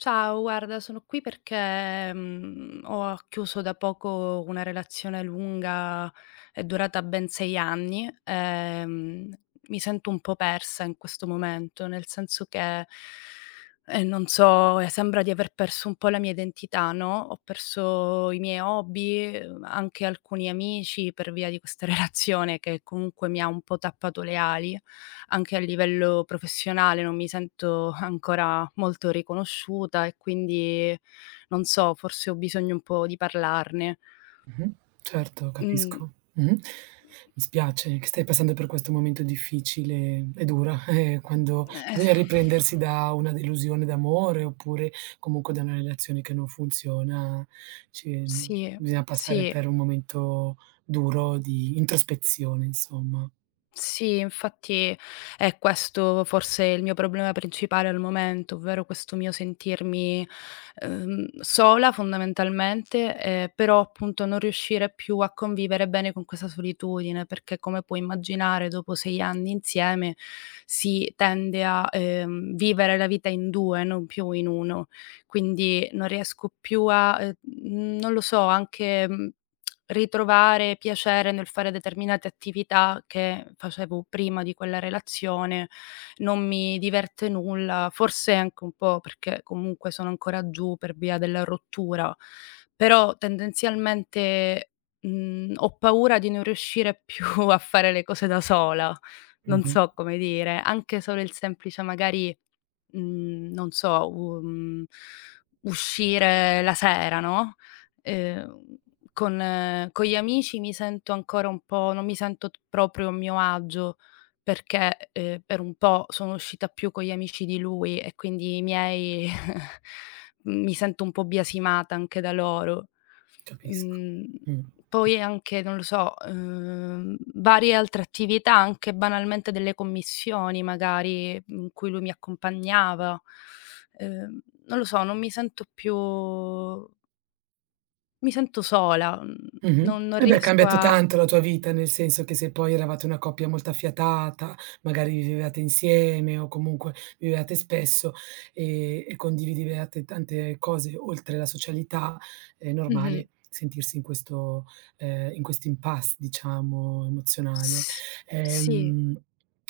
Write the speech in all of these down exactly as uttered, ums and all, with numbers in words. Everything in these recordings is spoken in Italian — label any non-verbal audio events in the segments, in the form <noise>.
Ciao, guarda, sono qui perché, mhmm, ho a chiuso da poco una relazione lunga, è durata ben sei anni. Ehm, mi sento un po' persa in questo momento, nel senso che, <breath> ehm, non so, sembra di aver perso un po' la mia identità, no, ho perso i miei hobby, uhm, anche alcuni amici, per via di questa relazione che comunque mi ha un po' tappato le ali. Anche a livello professionale, non mi sento ancora molto riconosciuta e quindi non so, forse ho bisogno un po' di parlarne. Mh-mh. Certo, Mh. capisco. Mh-mh. M m Mi spiace che stai passando per questo momento difficile. È dura, eh, quando Eh, esa bisogna riprendersi <lip trill> da una delusione d'amore, oppure, comunque da una relazione che non funziona, ci Sì, bisogna passare sì. per un momento duro di introspezione, insomma. Sì, infatti, è questo forse il mio problema principale al momento, ovvero questo mio sentirmi, uhm, sola fondamentalmente, ehm, però appunto non riuscire più a convivere bene con questa solitudine, perché come puoi immaginare dopo sei anni insieme si tende a, ehm, vivere la vita in due, non più in uno. Quindi, non riesco più a, ehm, mhmm, non lo so, anche, mhmm, <clicks tongue> ritrovare piacere nel fare determinate attività che facevo prima di quella relazione. Non mi diverte nulla, forse anche un po' perché comunque sono ancora giù per via della rottura. Però, tendenzialmente, mhmm, ho paura di non riuscire più a fare le cose da sola, non Mh-mh. so come dire, anche solo il semplice magari, mhmm, non so, u mhmm, uscire la sera, no, ehm, con con gli amici mi sento ancora un po', non mi sento p proprio a mio agio perché, ehm, per un po' sono uscita più con gli amici di lui, e quindi i miei <chuckles> mi sento un po' biasimata anche da loro. Capisco. Mhmm, Mh. poi anche non lo so, uhm, varie altre attività, anche banalmente delle commissioni magari, in cui lui mi accompagnava. Ehm, non lo so, non mi sento più Mi sento sola, mhmm, Mh-mh. non non Eh beh, è riesco cambiata a tanto la tua vita, nel senso che se poi eravate una coppia molto affiatata, magari vivevate insieme o comunque vi vedeate spesso, ehm, e condivideviate tante cose oltre la socialità, è Mh-mh. normale sentirsi in questo ehm, in questo impasse, diciamo, emozionale. S sì. Ehm,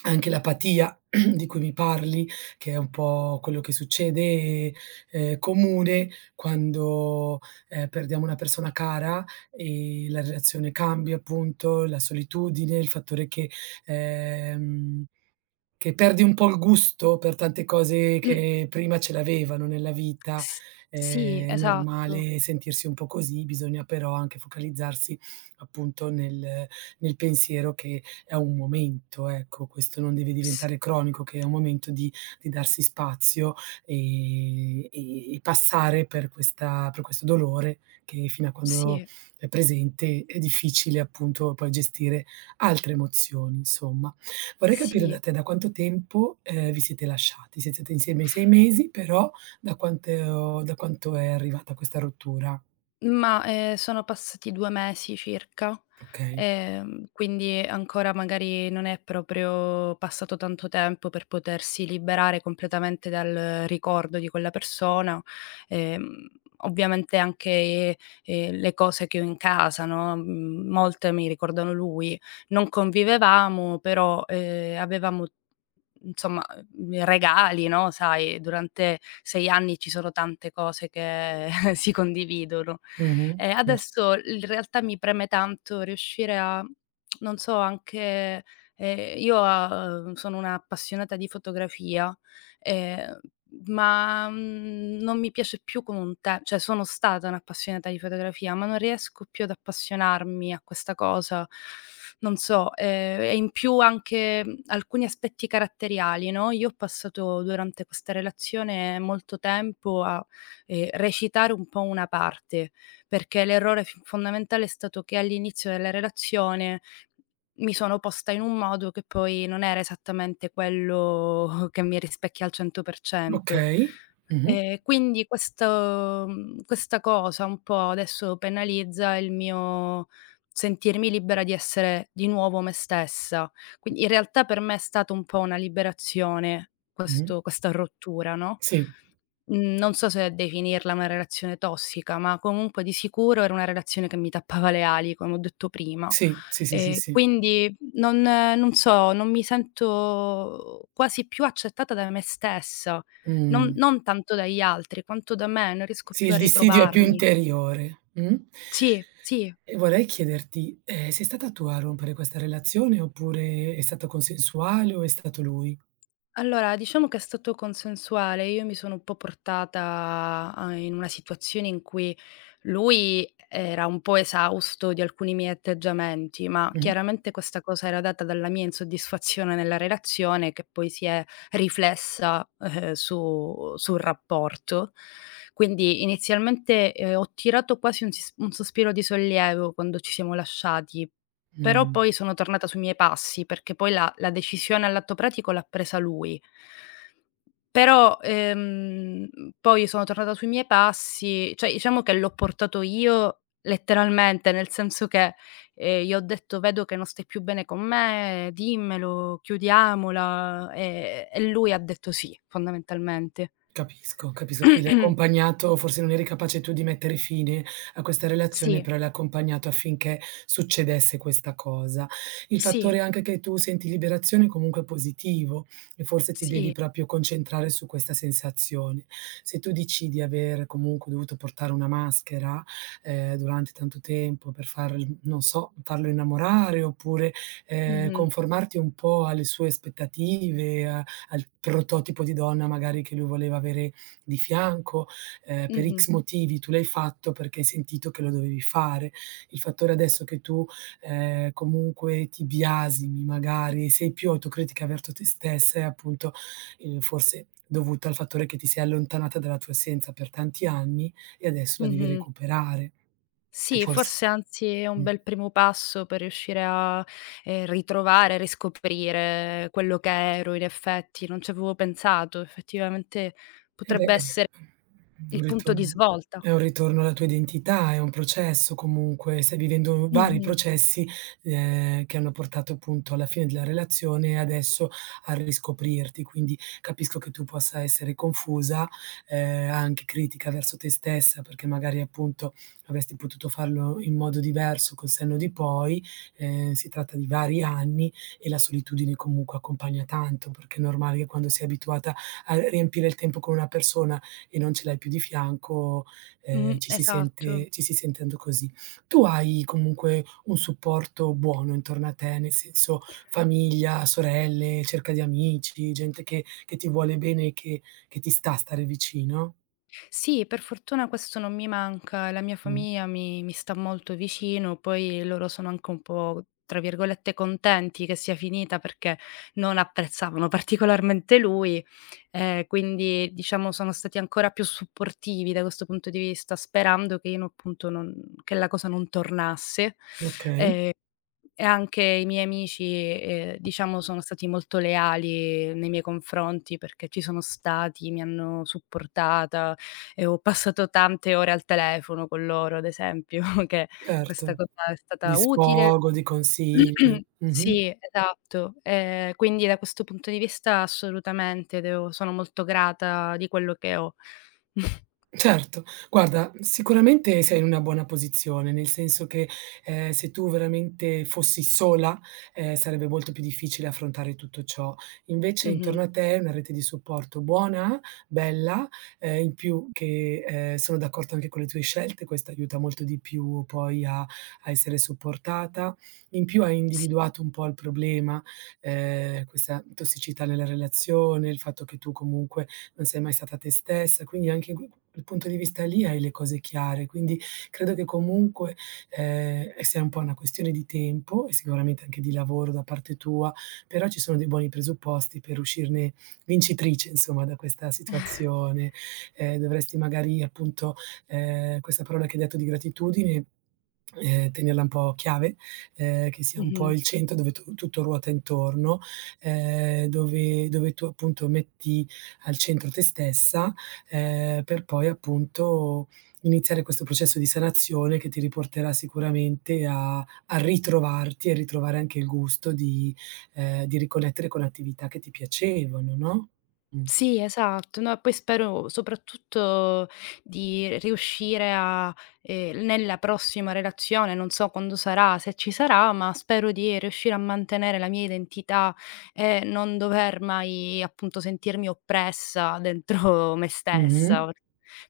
anche l'apatia <clears throat> di cui mi parli, che è un po' quello che succede, è comune quando, ehm, perdiamo una persona cara, ehm, la relazione cambia, appunto, la solitudine, il fattore che ehm, che perdi un po' il gusto per tante cose Mh. che prima ce l'avevano nella vita. S Ehm, sì, è esatto. normale sentirsi un po' così, bisogna però anche focalizzarsi appunto nel nel pensiero che è un momento, ecco, questo non deve S diventare cronico, che è un momento di di darsi spazio e e e passare per questa per questo dolore che fino a quando Sì. è presente è difficile, appunto, poi gestire altre emozioni, insomma. Vorrei capire da Sì. te da quanto tempo, ehm, vi siete lasciati. <unintelligible> insieme sei mesi, però da quanteo da quanto è arrivata questa rottura? Ma, ehm, sono passati due mesi circa, Okay. ehm, quindi ancora magari non è proprio passato tanto tempo per potersi liberare completamente dal ricordo di quella persona. Ehm, ovviamente anche, ehm, le cose che ho in casa, no, mhmm, molte mi ricordano lui. Non convivevamo, però, ehm, avevamo nzomma, uhm, i regali, no, sai, durante sei anni ci sono tante cose che <chuckles> si condividono. Mh-mh. E Cer adesso il realtà mi preme tanto riuscire a <clicks tongue> non so, anche ehm, io a uhm, sono un'appassionata di fotografia, ehm, ma, mhmm, non mi piace più come un te ceh sono stata un'appassionata di fotografia, ma non riesco più ad appassionarmi a questa cosa. Non so. Ehm, e in più anche, mhmm, alcuni aspetti caratteriali, no. Io ho passato durante questa relazione molto tempo a, ehm, recitare un po' una parte, perché l'errore f fondamentale è stato che all'inizio della relazione mi sono posta in un modo che poi non era esattamente quello <chuckles> che mi rispecchia al cento per cento. Okay. Mh-mh. Ehm, quindi questo mhmm, questa cosa un po' adesso penalizza il mio sentirmi libera di essere di nuovo me stessa. Quind in realtà per me è stata un po' una liberazione Mh-mh. questo questa rottura, no. Sì. Mhmm, non so se definirla una relazione tossica, ma comunque di sicuro era una relazione che mi tappava le ali, come ho detto prima. Sì. Sì, sì, sì, Ehm, sì. quindi non non so, non mi sento quasi più accettata da me stessa, non Mh. non tanto dagli altri quanto da me. Non riesco Sì, più il a dissidio è più ritrovarmi. interiore. Mh? Sì, sì. E vorrei chiederti: ehm, sei stata tu a rompere questa relazione, oppure è stato consensuale, o è stato lui? Allora, diciamo che è stato consensuale. Io mi sono un po' portata a in una situazione in cui lui era un po' esausto di alcuni miei atteggiamenti, ma Mh. chiaramente questa cosa era data dalla mia insoddisfazione nella relazione, che poi si è riflessa, ehm, su sul rapporto. Quindi inizialmente, ehm, ho tirato quasi un sis un sospiro di sollievo quando ci siamo lasciati. Però Mh. poi sono tornata sui miei passi, perché poi la la decisione all'atto pratico l'ha presa lui però, ehm, mhmm, poi sono tornata sui miei passi. Cioè iciamo che l'ho portato io letteralmente, nel senso che, ehm, gli ho detto: "Vedo che non stai più bene con me. Dimmelo. Chiudiamola." Ehm, e lui ha detto: "Sì." Fondamentalmente. Capisco, capiso. Sì, l'hai <clears throat> accompagnato forse non eri capace tu di mettere fine a questa relazione, Sì. però l'hai accompagnato affinché succedesse questa cosa. Il Sì. fattore anche che tu senti liberazione, comunque è positivo e forse ti devi Sì. propio concentrare su questa sensazione. Se tu dici di aver comunque dovuto portare una maschera, ehm, durante tanto tempo per farl non so, farlo innamorare oppure, ehm, Mh-mh. conformarti un po' alle sue aspettative, a al prototipo di donna magari che lui voleva avere di fianco, ehm, per Mh-mh. X motivi tu l'hai fatto perché hai sentito che lo dovevi fare. Il fattore adesso che tu, ehm, comunque ti biasimi, magari sei più autocritica verto te stessa è appunto, ehm, forse dovuto al fattore che ti sei allontanata dalla tua essenza per tanti anni e adesso la devi Mh-mh. recuperare e Sì, forse forse anzi è un mh. bel primo passo per riuscire a, ehm, ritrovare, riscoprire quello che ero in effetti. Non c'avevo pensato. Effettivamente Eh, beh, potrebbe essere <unintelligible> un il punto di ritorno svolta. è un ritorno alla tua identità. È un processo comunque. Stai vivendo vari Mh-mh. processi, ehm, che hanno portato appunto alla fine della relazione e adesso a riscoprirti. Quindi capisco che tu possa essere confusa, ehm, anche critica verso te stessa, perché magari appunto avesti potuto farlo in modo diverso col senno di poi. Ehm, si tratta di vari anni e la solitudine comunque accompagna tanto, perché è normale che quando sei abituata a r riempire il tempo con una persona e non ce l'hai più di fianco, ehm, Mh, ci si esatto. sente ci si sente anto così. Tu hai comunque un supporto buono intorno a te, nel senso famiglia, sorelle, cerca di amici, gente che che ti vuole bene e che che ti sta stare vicino? Sì, per fortuna questo non mi manca. La mia Mh. famia mi mi sta molto vicino, poi loro sono anche un po', tra virgolette, "contenti" che sia finita perché non apprezzavano particolarmente lui, ehm, quindi, diciamo sono stati ancora più supportivi da questo punto di vista, sperando che io n appunto non che la cosa non tornasse, <inhales> Okay. e e anche i miei amici, e, ehm, diciamo sono stati molto leali nei miei confronti perché ci sono stati, mi hanno supportata e ho passato tante ore al telefono con loro, ad esempio che questa erto. cosa è Di stata utile. sfogo, di consigli. <clears throat> Mh-mh. Sì, esatto, ehm, quindi da questo punto di vista assolutamente devo sono molto grata di quello che ho. <chuckles> Certo, guarda, sicuramente sei una buona posizione, nel senso che, ehm, se tu veramente fossi sola, ehm, sarebbe molto più difficile affrontare tutto ciò. Invece, Mh-mh. intorno a te, hai una rete di supporto buona, bella, ehm, in più che, ehm, sono d'accorto anche con le tue scelte, questo aiuta molto di più poi a a essere supportata. In più hai Si. individuato un po' il problema, ehm, questa, mhmm, tossicità nella relazione, il fatto che tu comunque non sei mai stata te stessa, quindi anche in q q il punto di vista lì hai le cose chiare, quindi credo che comunque, ehm, e sia un po' una questione di tempo e sicuramente anche di lavoro da parte tua, però ci sono dei buoni presupposti per uscirne vincitrice, insomma, da questa <chuckles> situazione, ehm, dovresti magari, appunto, ehm, questa parola che hai detto, di gratitudine, <clicks tongue> ehm, tenerla un po' chiave, ehm, che sia un po' Mh-mh. il centro dove tu tutto ruota intorno, ehm, dove dove tu appunto metti al centro te stessa, ehm, per poi appunto iniziare questo processo di sanazione che ti riporterà sicuramente a a ritrovarti e ritrovare anche il gusto di, ehm, di riconnettere con attività che ti piacevano, no, mh. Sì, esatto. No, poi spero soprattutto di riuscire a, ehm, nella prossima relazione, non so quando sarà, se ci sarà, ma spero di riuscire a mantenere la mia identità e non dover mai appunto sentirmi oppressa dentro me Mh-mh. stessa,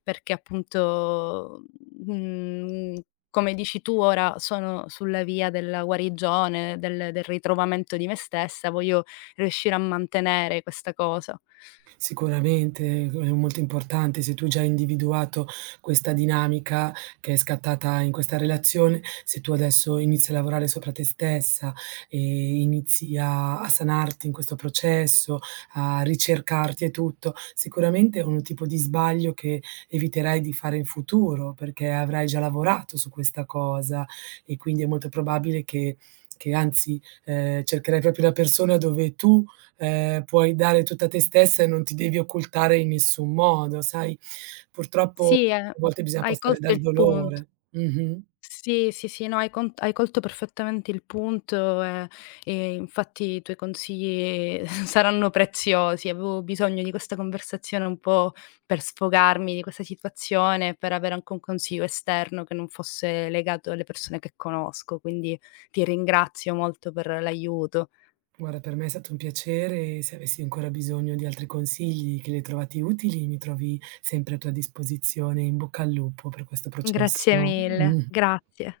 perché appunto, mhmm, come dici tu ora sono sulla via della guarigione, del del ritrovamento di me stessa, voglio riuscire a mantenere questa cosa. Sicuramente e g è molto importante se tu già hai individuato questa dinamica che è scattata in questa relazione, se tu adesso inizi a lavorare sopra te stessa e inizi a a sanarti in questo processo, a ricercarti e tutto, sicuramente è un tipo di sbaglio che eviterai di fare in futuro perché avrai già lavorato su questa cosa e quindi è molto probabile che che anzi, ehm, cercherai proprio la persona dove tu, ehm, puoi dare tutta te stessa e non ti devi occultare in nessun modo, sai, purtroppo Sì, ehm, a volte bisogna hai passare colto dal il punt dolore. Mh-mh. Sì, sì, sì, no hai con hai colto perfettamente il punto, ehm, e infatti i tuoi consigli <chuckles> saranno preziosi, avevo bisogno di questa conversazione un po' per sfogarmi di questa situazione, per avere anche un consiglio esterno che non fosse legato alle persone che conosco, quindi, ti ringrazio molto per l'aiuto. Guarda, per me è stato un piacere e se avessi ancora bisogno di altri consigli che li hai trovati utili, mi trovi sempre a tua disposizione, in bocca al lupo per questo Grazie processo. mille, Mh. grazie.